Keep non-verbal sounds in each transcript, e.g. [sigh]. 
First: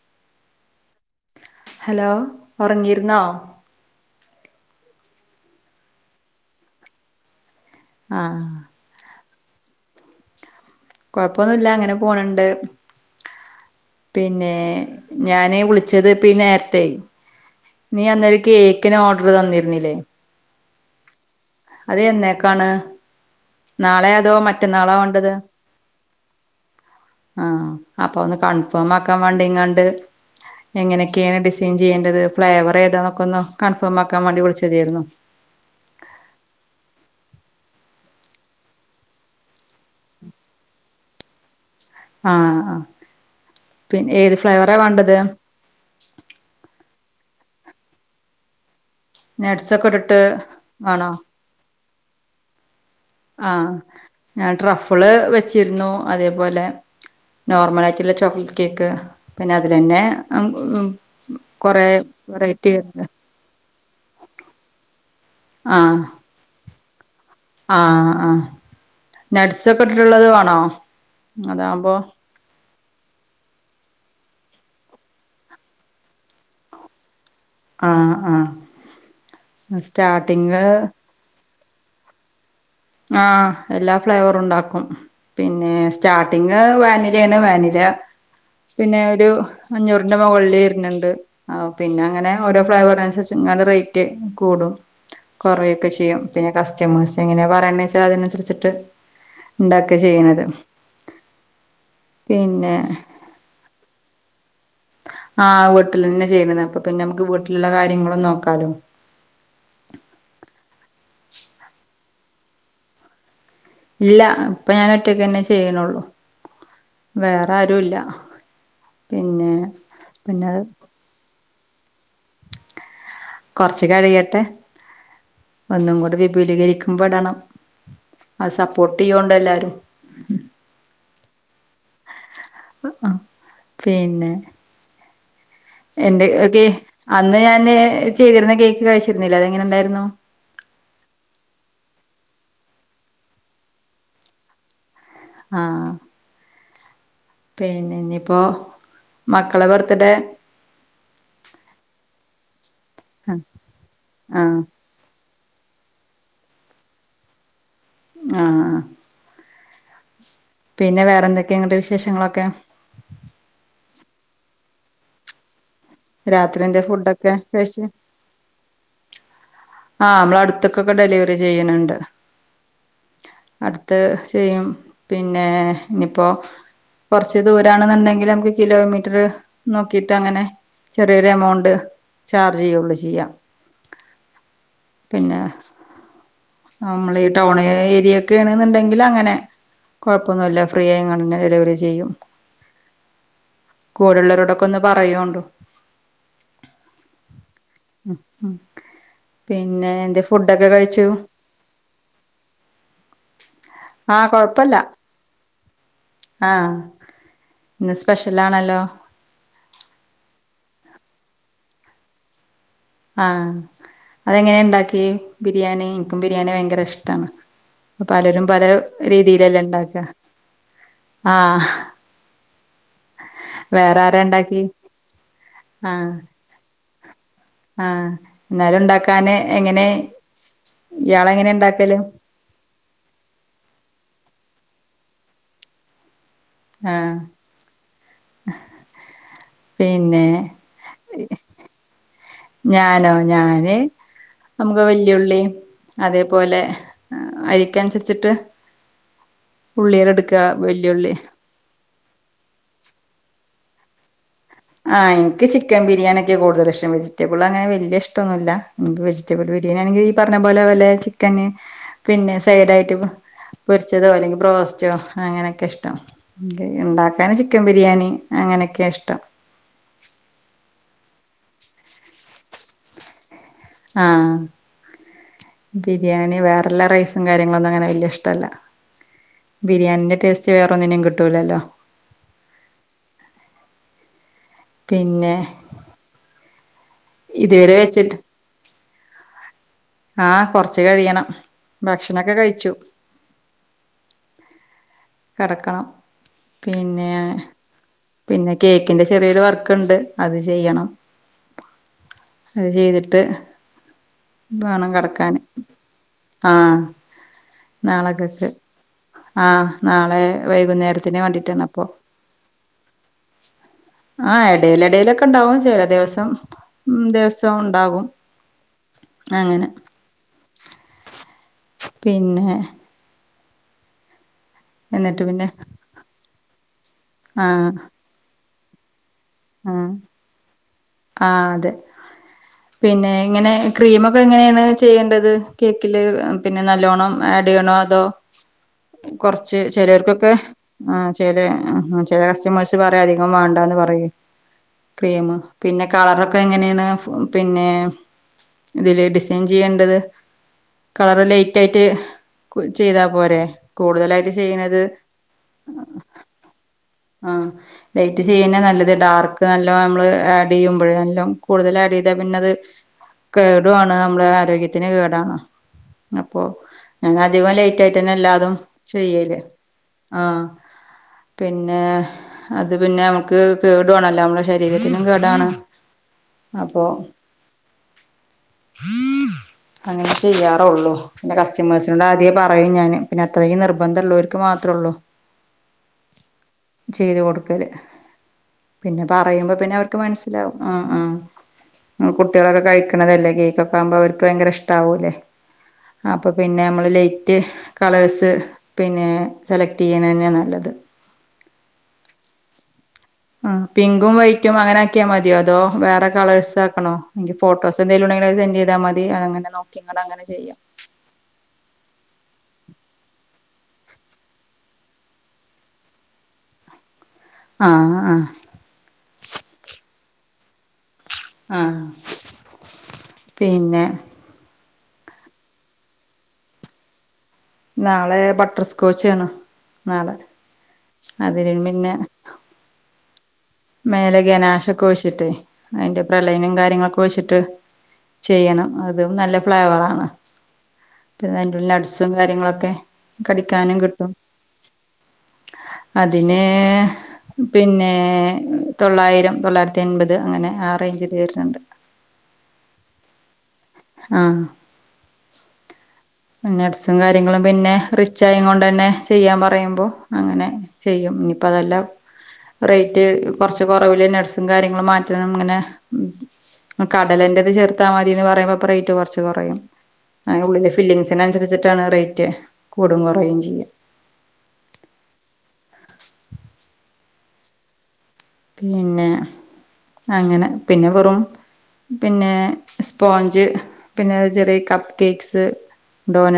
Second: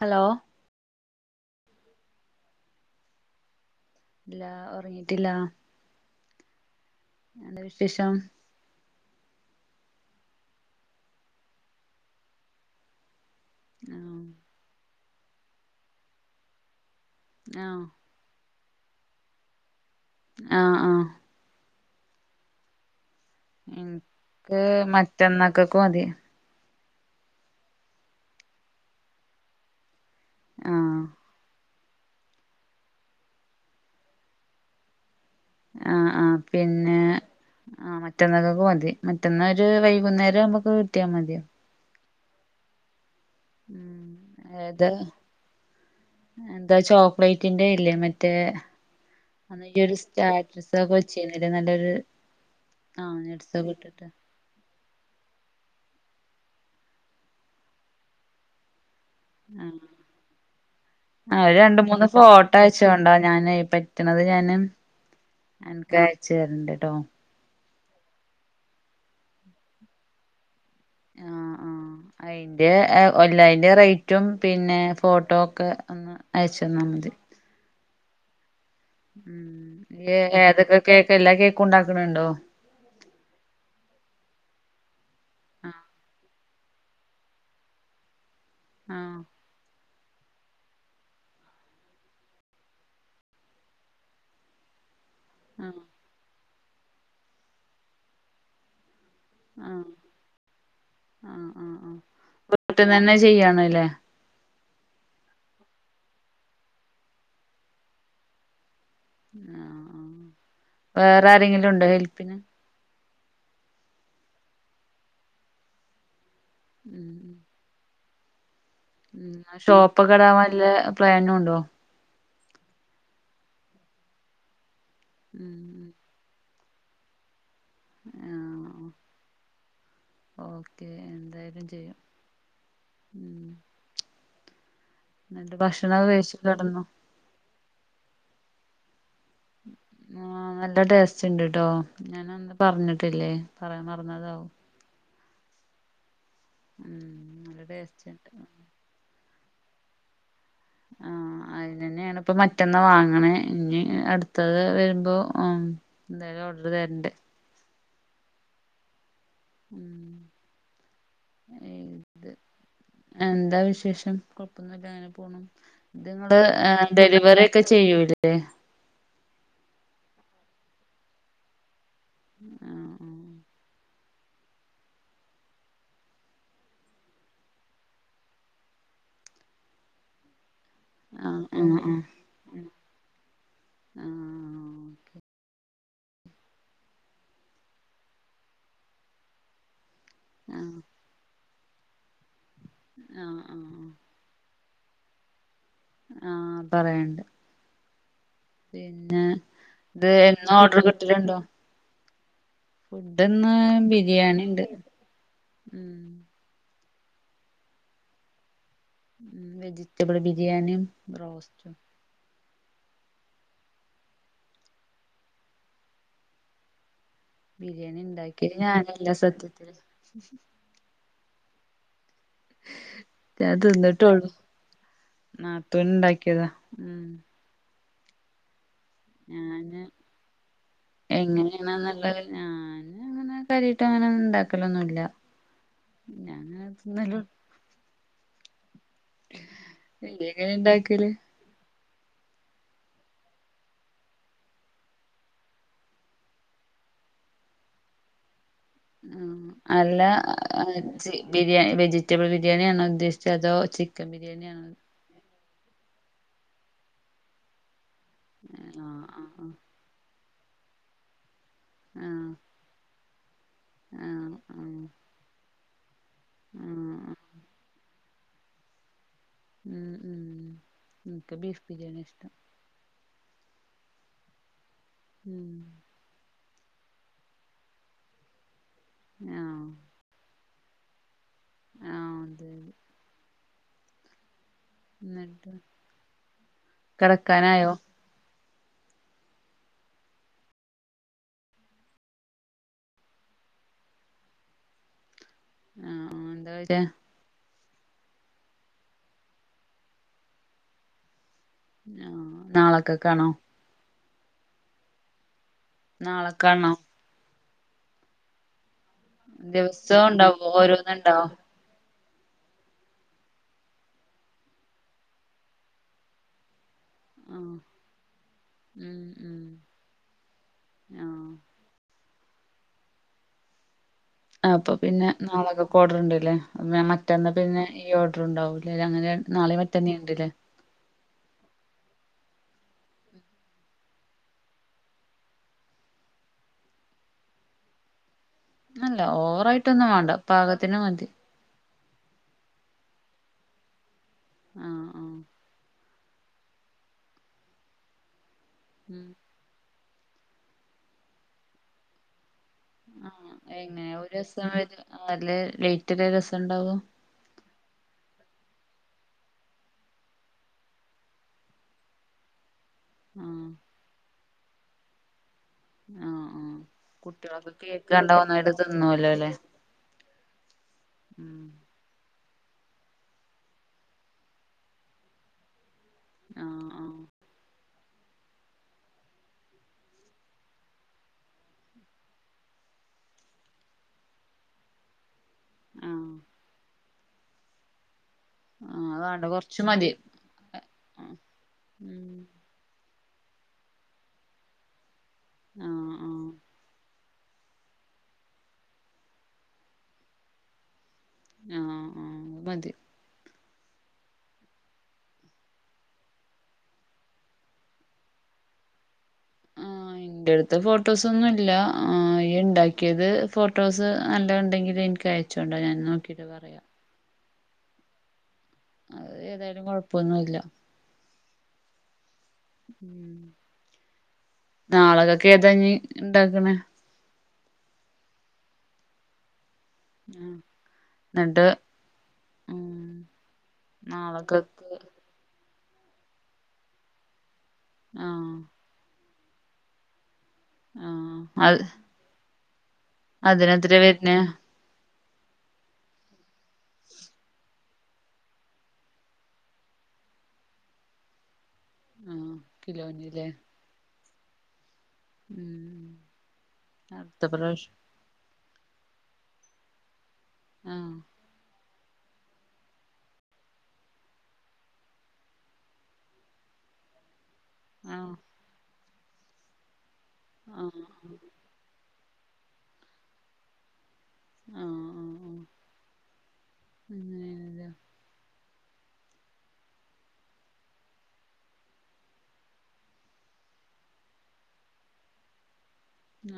Hello hello ഒറങ്ങിരുന്നോ? ഇല്ല ഒറങ്ങിട്ടില്ല എന്താ വിശേഷം ആഹ് കൊഴപ്പൊന്നുല്ല അങ്ങനെ പോണണ്ട് ആഹ് പിന്നെ ഞാന് വിളിച്ചത് ഇപ്പീ നേരത്തേയ് ആഹ് നീയന്നൊരു കേക്കിന് ഓർഡർ തന്നിരുന്നില്ലേ? ആഹ് ആഹ് അത് എന്നേക്കാണ് നാളെ അതോ എനിക്ക് മറ്റന്നാളോ വേണ്ടത്? മറ്റന്നക്കക്ക് മതി ആഹ് അപ്പോ ഒന്ന് കൺഫോമാക്കാൻ വേണ്ടിങ്ങാണ്ട് ആഹ് എങ്ങനെക്കെയാണ് ഡിസൈ ൻ ചെയ്യേണ്ടത് ഫ്ലേവറ് ഏതാന്നൊക്കൊന്ന് കൺഫോമാക്കാൻ വേണ്ടി വിളിച്ചതേരുന്നു ആഹ് ആഹ് പിന്നെ ആഹ് മറ്റന്നാക്കേക്ക് മതി മറ്റന്നാ ഒരു വൈകുന്നേരാവുമ്പോക്ക് കിട്ടിയാ മതിയാ ആഹ് ഉം പിന്നെ ഏത് ഫ്ലേവറാ വേണ്ടത്? എന്താ ചോക്ലേറ്റിന്റെയില്ലേ? മറ്റേ നട്ട്സൊക്കെ അന്നീയ്യൊരു ഇട്ടിട്ട് സ്റ്റാറ്റസൊക്കെ വേണോ വെച്ചീന്നില്ലേ നല്ലൊരു ആഹ് നട്സൊക്കെ ആഹ്, ഇട്ടിട്ട് ഞാൻ ട്രഫിള് വെച്ചിരുന്നു അതേ പോലെ. നോർമൽ ആയിട്ടുള്ള ചോക്ലേറ്റ് കേക്ക് പിന്നെ, ആഹ് അതിലന്നെ കൊറേ വെറൈറ്റി ഞാനേ, പറ്റണത് ഞാനും അൻക്ക ആഹ് അയച്ചു തരണ്ട് ട്ടോ? ആഹ്, ആഹ്, നട്ട്സൊക്കെ ഇട്ടിട്ടുള്ളത് വാണോ? ആഹ് ആഹ് അതാവുമ്പോ? അയിന്റെ ഒ എല്ല അയിന്റെ റേറ്റും പിന്നെ, ഫോട്ടോ ഒക്ക ഒന്ന്. അയച്ചന്നാ, മതി. ആഹ്‌, ആഹ്‌ ഉം, ഏ, ഏതൊക്കെ കേക്ക് എല്ലാ കേക്കും ഉണ്ടാക്കണുണ്ടോ? ആഹ്‌, എല്ലാ ഫ്ലേവറും ഉണ്ടാക്കും. പിന്നെ, ആഹ് സ്റ്റാർട്ടിങ് വാന വാനില പിന്നെ, ആഹ് ഒരു, അഞ്ഞൂറിന്റെ മൊകളിൽ വര്ന്ണ്ട്. ആഹ്‌, പിന്നെ, അങ്ങനെ ഓരോ ഫ്ലൈവറിനുസരിച്ച് ഇങ്ങനെ റേറ്റ് കൂടും. ആഹ് കുറയൊക്കെ ചെയ്യും. പിന്നെ, കസ്റ്റമെഴ്‌സ് എങ്ങനെ പറയണ വെച്ചാൽ അതിനനുസരിച്ചിട്ട്. ഇണ്ടാക്ക ചെയ്യുന്നത്. [unintelligible] വീട്ടിന്നന്നെ ചെയ്യണല്ലേ? ആഹ്, വീട്ടിൽ തന്നെ ചെയ്യുന്നത്. അപ്പൊ, പിന്നെ, നമുക്ക് വീട്ടിലുള്ള കാര്യങ്ങളും നോക്കാലോ. ആഹ്‌, ആഹ്‌, വേറെ ആരെങ്കിലും ഉണ്ടോ ഹെൽപ്പിന് ഇല്ല, ഇപ്പൊ ഞാൻ ഒറ്റക്ക് തന്നെ ചെയ്യണള്ളു? ഉം വേറെ ആരു ഇല്ല. ഷോപ്പൊക്കെ ഇടാവാൻ പിന്നെ വല്ല പ്ലാനും ഉണ്ടോ? കുറച്ച് കഴിയട്ടെ. ഉം ഒന്നും കൂടെ വിപുലീകരിക്കുമ്പടണം. ആഹ്‌, ആഹ് സപ്പോർട്ട് ചെയ്യോണ്ട് എല്ലാരും. ഓക്കെ എന്തായാലും ചെയ്യും. ആഹ് ഉം പിന്നെ ഇന്ന്, ന്ത ഭശ്.... എന്റെ ഓക്കെ, അന്ന് ഞാന് ചെയ്തിരുന്ന കേക്ക് കഴിച്ചിരുന്നില്ലേ? അത്, എങ്ങനെ ഉണ്ടായിരുന്നു. ആഹ്‌, നല്ല ടേസ്റ്റ് ഇണ്ട് ട്ടോ? ഞാനന്ന് പറഞ്ഞിട്ടില്ലേ? പറയാൻ മറന്നതാവും. ആഹ്‌. [unintelligible] പിന്നെ, ടേസ്റ്റ് ഇനി ഉണ്ട് പ്പോ, മക്കളെ ബർത്ത്ഡേ. ആഹ്‌, അതിന് തന്നെയാണ്. ഇപ്പ, മറ്റന്ന വാങ്ങണേ, ആഹ് ഇനി, അടുത്തത് ആഹ് വരുമ്പോ? ആഹ്‌, എന്തായാലും ഓർഡർ തരണ്ട്. ആഹ്‌, ആഹ് ഉം പിന്നെ, വേറെന്തൊക്കെയ ഇന്നട്ട് ഇത് വിശേഷങ്ങളൊക്കെ? എന്താ വിശേഷം. കൊഴപ്പൊന്നുല്ല, അങ്ങനെ പോണ്‌. ഇത് രാത്രി എന്തേ ഫുഡൊക്കെ ങ്ങള്ൾഡെലിവറി ഒക്കെ കഴിച്ച് ചെയ്യൂല്ലേ ആഹ്, നമ്മള അടുത്ത്ക്കൊക്കെ ഡെലിവറി ചെയ്യണണ്ട് [unintelligible] അടുത്ത് ചെയ്യും പിന്നെ, ഇനിയിപ്പോ. കുറച്ച് ദൂരണെന്നുണ്ടെങ്കിൽ, നമക്ക് കിലോമീറ്റർ നോക്കിട്ട് അങ്ങനെ. ചെറിയൊരു ആഹ് എമൗണ്ട് ആഹ് ആഹ് ചാർജ് ചെയ്യുള്ളു. ചെയ്യാം. ആഹ് ആഹ് ഓക്കെ പിന്നെ, നമ്മൾ ഈ ടൗൺ ഏരിയൊക്കെ ആണെന്നുണ്ടെങ്കിൽ അങ്ങനെ. കുഴപ്പൊന്നുല്ല, ഫ്രീയയിങ്ങാണ്ട് തന്നെ ഡെലിവറി ചെയ്യും. ആഹ്‌, ആഹ്‌, ആഹ് കൂടള്ളോ രോടൊക്കെ ഒന്ന് പറയോണ്ടു. ആഹ്‌, പറയണ്ട്. ഉം ഉം പിന്നെ പിന്നെ ഇത് എന്താ എന്നും ഫുഡൊക്കെ ഓർഡർ കഴിച്ചു ഫുഡ്ന്ന് ആ ബിരിയാണിണ്ട് ഉം ആഹ് ഇന്ന് സ്പെഷ്യലാണല്ലോ? ഉം വെജിറ്റബിൾ ബിരിയാണിം ബ്രോസ്റ്റും ആഹ് അതെങ്ങനെ ഇണ്ടാ‌ക്കിയെ ബിരിയാണി ഇൻക്കും ബിരിയാണി ഭയങ്കര ഇഷ്ട്ടാണ് ബിരിയാണി പലരും ഉണ്ടാക്കിയത് പല ഞാനല്ല രീതീലല്ലേ സത്യത്തില് ഇണ്ടാക്ക ആഹ് ഞാ വേറെ ആരാ തിന്നിട്ടോള്ളു ഇണ്ടാക്കി നാത്തൂൻ ആഹ് ഇണ്ടാക്കിയതാ ഉം ആഹ് ഇന്നാലും ഇണ്ടാക്കാന് ഞാന് എങ്ങനെ ഇയാളങ്ങനെ ഇണ്ടാക്കല് എങ്ങനെയാണെന്നുള്ളത് ഞാന് അങ്ങനെ കാര്യായിട്ട് അങ്ങനെ ഇണ്ടാക്കലൊന്നുല്ല ആഹ് [unintelligible] പിന്നെ [unintelligible] ഇണ്ടാക്കല് ഞാനോ ഞാന് നമുക്ക് വെല്ല്യേള്ളീം അതേപോലെ അരിക്ക അനുസരിച്ചിട്ട് അല്ല വല്യുള്ളി [unintelligible] ബിരിയാ വെജിറ്റബിൾ ബിരിയാണിയാണോ ഉദ്ദേശിച്ചത് അതോ ചിക്കൻ ബിരിയാണി ആണോ? ആഹ് ഇൻക്ക് ചിക്കൻ ബിരിയാണിക്കെ കൂടുതലി ഇഷ്ടം വെജിറ്റബിൾ അങ്ങനെ വെല്യേ ഇഷ് ഇഷ്ട്ടോന്നുല്ല ആഹ് ആഹ് വെജിറ്റബിൾ ബിരിയാണിണെങ്കി ഈ പർഞ്ഞ പോലെ വെല്ലേ ക്കന് പിന്നെ ആഹ് സൈഡായിട്ട് പൊരിച്ചതോ ആഹ് അല്ലെങ്കി ആഹ് ബ്രോസ്റ്റോ ആഹ് അങ്ങനെക്കെ ഇഷ്ടം ആഹ് ഇണ്ടാക്കാൻ ചിക്കൻ ബിരിയാണി അങ്ങനെക്കെ ഇഷ്ടം ഉം ഉം ഇൻക്ക് ബീഫ്‌ ബിരിയാണിയാ ഇഷ് ആഹ് ഉം ഉം ബിരിയാണി വേറെല്ല റൈസും കാര്യങ്ങളൊന്നും അങ്ങനെ വെല്യേ ഇഷ്ട്ടല്ല ആഹ് ബിരിയാണിന്റെ ടേസ്റ്റ് വെറെന്നിനും കിട്ടൂല്ലല്ലോ ആഹ് അതെ അതെ പിന്നെ ഇന്നട്ട് കേടക്കാനായോ? ഇതുവരെ വെച്ചിട്ട് ആഹ് കൊറച്ച് കഴിയണം ഭക്ഷണം ഒക്കെ കഴിച്ചു കെടക്കണം ആഹ് ആഹ് എന്താ കഴിച്ചേ പിന്നെ പിന്നെ കേക്കിന്റെ ചെറിയൊരു വർക്ക് ഇണ്ട് അത് ചെയ്യണം ആഹ് നാളക്കക്കാണോ? ബാണം കെടക്കാന് നാളെക്കാണോ ആഹ് നാളെ കക്ക് ആഹ് ദിവസോം നാളെ ഉണ്ടാവോ വൈകുന്നേരത്തിന് ഓരോന്നുണ്ടാവോ വേണ്ടിട്ടാണ് അപ്പൊ ആഹ് എടെല് എടെലൊക്കെ ഇണ്ടാവും ചെല ദിവസം ഉം ദിവസം ആഹ് ഇണ്ടാകും. ഉം ഉം ആഹ് പിന്നെ അപ്പ പിന്നെ നാളക്കക്ക് ഓഡ്റ്ണ്ട്ലെ മറ്റന്നാ പിന്നെ ആഹ് ഈ ഓഡ്റ് ഇണ്ടാവൂലേ [unintelligible] നാളീം ആഹ് മറ്റന്നെ ഇണ്ട്ല്ലെ? ആഹ് അതെ പിന്നെ ഇങ്ങനെ ക്രീമൊക്കെ എങ്ങനെണ് ചെയ്യേണ്ടത് കേക്കില് പിന്നെ നല്ലോണ്ണം ആഡ് ചെയ്യണോ അതോ? അല്ല കൊർച്ച് ഓവറായിട്ടൊന്നും വേണ്ട ചെലോർക്കൊക്കെ പാകത്തിന് മതി ആഹ് ചേലെ കസ്റ്റമേഴ്സ് പറയും അധികം വേണ്ടന്ന് പറയും ആഹ് ആഹ് ക്രീംമ് പിന്നെ കളറൊക്കെ എങ്ങനെണ് പിന്നെ ഇതില് ഉം ചേഞ്ച്യ്യേണ്ടത് കളറ് ലൈറ്റ് ആയിട്ട് കു ചെയ്താ ആഹ് പോരെ എങ്ങനെ ഒരു കൂടുതലായിട്ട് രസം ചെയ്യ്ണത് വര് നല്ല ലേറ്റല്ലേ രസണ്ടാവ ആഹ് ലൈറ്റ് ചെയ്യന്നെ നല്ലത് ഡാർക്ക് നല്ല നമ്മള് ആ ഡെയ്യുമ്പയെ നല്ലം കൂടുതലാഡെയ്താ പിന്നത് ആഹ് കേടുആണ് നമ്മടെ ആരോഗ്യ ത്തിന് കേടാണ് ആഹ് അപ്പൊ ആഹ് ഞാന കുട്ടികളൊക്കെ അധികം ലേറ്റ് കേക്ക് ആയിട്ടെന്നെ കണ്ടാ ഒന്നായിട്ട് എല്ലാതും തിന്നുവല്ലോ അല്ലേ ചെയ്യല് ആഹ് ഉം പിന്നെ അത് പിന്നെ ഞമ്മക്ക് കേടുവാണല്ലോ അമ്മളെ ശരീരത്തിനും കേടാണ് ആഹ് അപ്പൊ ആഹ് അങ്ങനേ ചെയ്യാറൊള്ളൂ പിന്നെ കസ്റ്റമേഴ്സിനോട് ആദ്യേ പറയും ഞാന് പിന്നെ അത്രീം നിർബന്ധുള്ളോര്ക്ക് മാത്രൊള്ളൂ ആഹ് ചെയ്തു കൊടുക്കല് ആഹ് അത് പിന്നെ വേണ്ട പറയുമ്പോ കൊറച്ച് പിന്നെ അവർ മതി ക്ക്‌ മനസിലാവും ആഹ് ആഹ് ഉം ങ്ങളെ കുട്ടിയാളൊക്കെ കഴിക്ക്‌ ക്ക്‌ണതല്ലേ കേക്കൊക്കാവുമ്പോ അവർക്ക് ഭയങ്കര ഇഷ്ടാവൂലേ ആഹ് ആ അപ്പോ പിന്നെ നമ്മൾ ലൈറ്റ് കളേഴ്സ് പിന്നെ സെലക്ട് ചെയ്യ്ണന്ന്യാ നല്ലത് ആഹ് ആഹ് അഹ് മതി ആഹ് പിങ്കും വൈറ്റും അങ്ങനെ ആക്കിയാ മതിയോ അതോ വേറെ കളേഴ്സ് ആക്കണോ ഫോട്ടോസ് എന്തേലുണ്ടെങ്കില് അത് സെന്റ് ചെയ്താ മതി അങ്ങനെ നോക്കിയും കണ്ടും അങ്ങനെ ചെയ്യാം ഫോട്ടോസൊന്നുമില്ല ഇയ്യ് ഇണ്ടാക്കിയത് ഫോട്ടോസ് നല്ലത്ണ്ടെങ്കിൽ ഇൻക്ക് അയച്ചോണ്ടാ ഞാൻ നോക്കിയി ട്ട് പറയാം ആഹ് ആഹ് അത് ഏതായാലും കൊഴപ്പൊന്നുഇല്ല ആഹ് ഉം പിന്നെ നാളക്കെക്ക്‌ ഏതാ ഇഞ് ഇണ്ടാക്ക്‌ണേ നാളെ ബട്ടർസ്കോച്ച് ആണ് ആഹ് ന്നട്ട് പിന്നെ ഉം മേലെ നാളെക്കക്ക് ഗനാശൊക്കെ ഒഴിച്ചിട്ട് അതിന്റെ പ്രളയനം കാര്യങ്ങളൊക്കെ ഒഴിച്ചിട്ട് ആഹ് ചെയ്യണം അതും നല്ല ഫ്ലേവറാണ് ആഹ് പിന്നെ അയ്ന്റെ അത് ഉള്ളിൽ നട്സും കാര്യങ്ങളൊക്കെ കടിക്കാനും അതിനെത്രയാ കിട്ടും വര്ണെ അതിന് പിന്നേ തൊള്ളായിരം തൊള്ളായിരത്തി അൻപത് അങ്ങനെ ആ റേഞ്ചില് വെര്ണ് ണ്ട് ആഹ് കിലോന്ല്ലേ ആഹ് ഉം നട്സും അടുത്ത കാര്യങ്ങളും പിന്നെ പ്രാവശ്യം റിച്ച് ആയിങ്ങോണ്ടന്നെ ചെയ്യാൻ പറയുമ്പം അങ്ങനെ ആഹ് ചെയ്യും ഇനിയിപ്പം അതല്ല റേറ്റ് കൊറച്ച് കൊറവില് നട്സും കാര്യങ്ങളും മാറ്റണം ഇങ്ങനെ കടലന്റെത് ചേർത്താ ആഹ് മതിന്ന് പറയുമ്പം റേറ്റ് കൊറച്ച് കൊറയും അതയ്നുള്ളിലെ ആഹ് ഫില്ലിങ്ങ്സിനൻസ സരിച്ചിട്ടാണ് റേറ്റ് കൂടും കൊറയും ചെയ്യ ആഹ് ആഹ് ആഹ് അങ്ങനെയാണ്ല്ലേ പിന്നെ അങ്ങനെ പിന്നെ വെറും പിന്നെ സ്പോഞ്ച് പിന്നെ ചെറിയ കപ്പ് കേക്ക്സ്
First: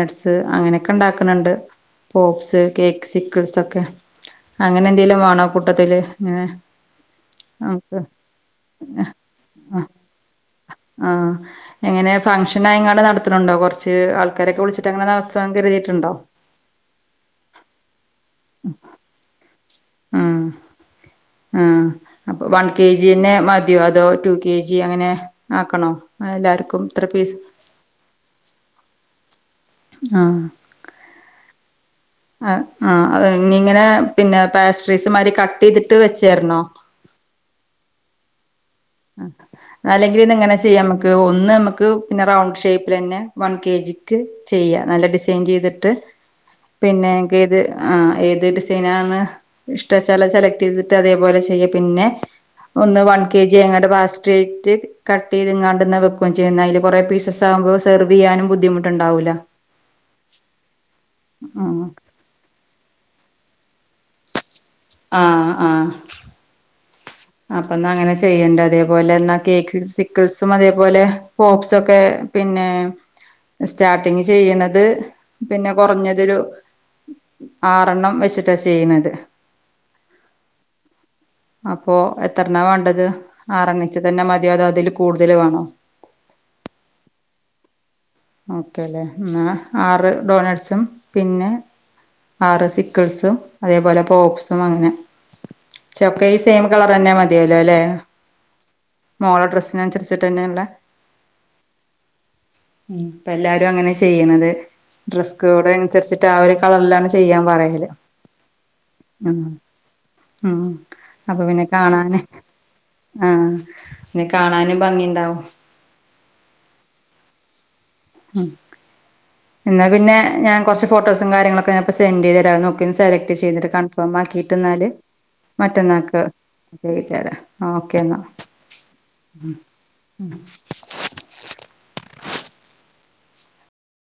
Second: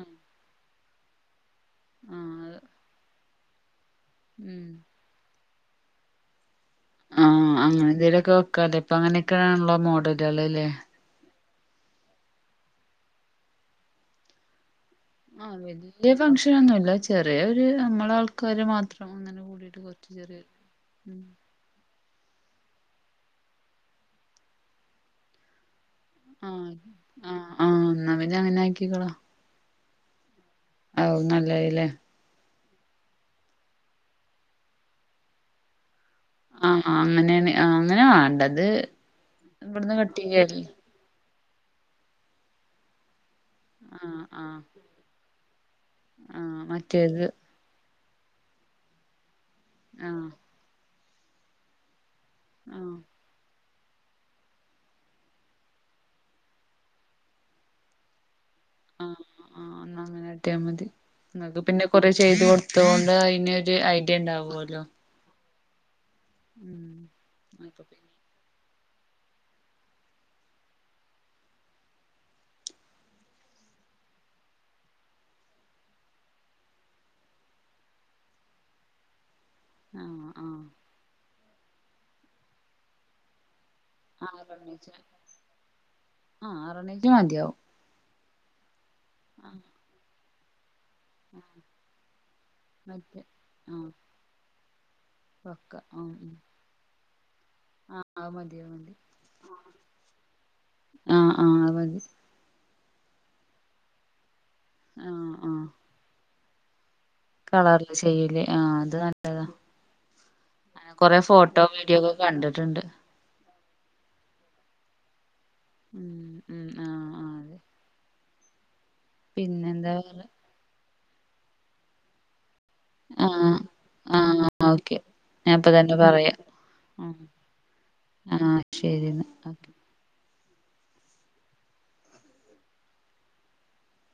ആഹ് അങ്ങനെയൊക്കെ ഇണ്ടാക്ക്‌ണ് ണ്ട് ആഹ് അത് പോപ്സ്, കേക്ക് സിക്കിൾസൊക്കെ ഉം അങ്ങനെ എന്തെങ്കിലും വാണോ ആ കൂട്ടത്തില് ങ്ങനെ ആഹ് അങ്ങനെ എന്തേലുമൊക്കെ വെക്കാല്ലേ ഇപ്പം അങ്ങനെയൊക്കെയാണല്ലോ മോഡലേള്ല്ലേ ആഹ് എങ്ങനെ ഫങ്ഷനായങ്ങാണ്ട് നടത്ത്ണുണ്ടോ കുറച്ച് ആൾക്കാരെയൊക്കെ വിളിച്ച് ട്ടങ്ങനെ നടത്താൻ കരുതിയിട്ടുണ്ടോ ഫങ്ക്ഷനൊന്നുല്ല ചെറിയൊരു നമ്മളെ ആൾക്കാര് മാത്രം അങ്ങനെ കൂടിയിട്ട് കൊ ആഹ് [inaudible] ആഹ് അപ്പോ വൺ കെ ജി എന്നെ മതിയോ അതോ ടു കെ ജി അങ്ങനെ ആക്കണോ ആഹ് എല്ലാർക്കും ഇത്ര പീസ് ആഹ് ആഹ് എന്നാ പിന്നെ അങ്ങനെ ആക്കിക്കാളാ ആഹ് അതാവും നല്ലയ്ല്ലേ ആഹ് ആഹ് ഇനി ഇങ്ങനെ പിന്നെ പാസ്ട്രീസ് മാതിരി കട്ട് ചെയ്തിട്ട് വെച്ചെര്ന്നോ ആഹ് അങ്ങനെയാണ് ആ അങ്ങനെ വാണ്ടത് ആഹ് അല്ലെങ്കിൽ പിന്നെ ഇങ്ങനെ ചെയ്യാം നമക്ക് ഒന്ന് നമ്മക്ക് പിന്നെ റൗണ്ട് ഷേപ്പിലെന്നെ വൺ കെ ജിക്ക് ആഹ് ആഹ് ചെയ്യാം നല്ല ഡിസൈൻ ചെയ്തിട്ട് ആഹ് പിന്നെ മറ്റേത് എക്ക് ഇത് ആഹ് ഏത് ഡിസൈൻ ആണ് ആഹ് ഇഷ്ടാച്ചാല് അത് സെലക്ട് ചെയ്തിട്ട് അതേപോലെ ചെയ്യാ പിന്നെ ആഹ് ഒന്ന് വൺ കെ ജി അങ്ങട് പാസ്ട്രേറ്റ് കട്ട് ചെയ്ത് ങ്ങാണ്ട്ന്ന വെക്കും ചെയ്യ ന്നാ അയില് കൊറേ പീസസ് ആവുമ്പോ സെർവ് ചെയ്യാനും ബുദ്ധമു ആഹ് ആഹ് ന്നാ അങ്ങനെ കാട്ടിയാ മതി ഇങ്ങക്ക് പിന്നെ കൊറേ ചെയ്ത് കൊടുത്തോണ്ട് അയിന് ഒരു ഐഡിയ ഇണ്ടാവൊല്ലോ ആഹ് ആഹ് ഉം അപ്പം അപ്പൊ ന്നാ പിന്നെ അങ്ങനെ ചെ യ്യണ്ട് അതേപോലെ ന്നാ കേക്ക് സിക്കിൾസും അതേപോലെ പോക്സൊക്കെ പിന്നെ സ്റ്റാർട്ടിങ് ചെയ്യ്ണത് പിന്നെ കൊർഞ്ഞതൊരു ആറെണ്ണം വെച്ചിട്ടാ ചെയ്യ്ണത്. ആഹ് ആഹ് അപ്പോ എത്രണ്ണാ വാണ്ടത് ആറെണ്ണേ ച്ച്തെന്നെ ആഹ് മതിയോ അതോ അതില് ആറെണ്ണീച്ചെ കൂടുതൽ വാണോ? ആഹ് ആറെണ്ണീച്ചെ മതിയാവും ഓക്കെലേ ഇന്നാ ആറ് ഡോണെട്സും പിന്നെ ആറ് മറ്റേ സിക്കിൾസും ആഹ് അതേപോലെ പോപ്സും അങ്ങനെ പക്ക ചൊക്കെ ആഹ് ഈ സെയിം കളറെന്നെ മ തിയാവുലോലെ ആഹ് അത് മതി അത് മതി മോളെ ഡ്രസ്സിനനുസരിച്ചിട്ട്ന്നെള്ളെ ആഹ് ആഹ് അത് മതി ഉം ഇപ്പ എല്ലാരും അങ്ങനെ ചെയ്യ്ണത് ആഹ് ഡ്രസ്സ്‌ ആഹ് കോഡ് അൻസര്ച്ച് ട്ടാ ഒര് കളറിലാണ് ചെയ്യാൻ പറയല് കളറില് ചെയ്യൂലേ ആഹ് അത് ആഹ് ആഹ് കൊറേ ഫോട്ടോ വീഡിയോക്കെ കണ്ടിട്ടുണ്ട്. ആഹ് ന്നെ കാണാനും ഭംഗിണ്ടാവും. ഉം ഉം ആഹ് ആഹ് അതെ ഉം ഇന്നാ പിന്നെന്താ പിന്നെ പറ ഞാൻ കൊർച്ച് ഫോട്ടോസും കാര്യങ്ങളൊക്കെ ഞാപ്പം സെൻഡ് ചെയ്ത് തെരാന്നു ക്കെന്ന് സെലക്ട് ആഹ് ചെയ്തിട്ട് ആഹ് കൺഫോമാക്കീട്ട് ഇന്നാല് ഓക്കെ ഞാൻ ഇപ്പ തന്നെ മറ്റെന്നാക്ക് പറയാം ആക്കിതെര ഓക്കെന്നാ. ആഹ് ശരി എന്നാ ഓക്കെ ഉം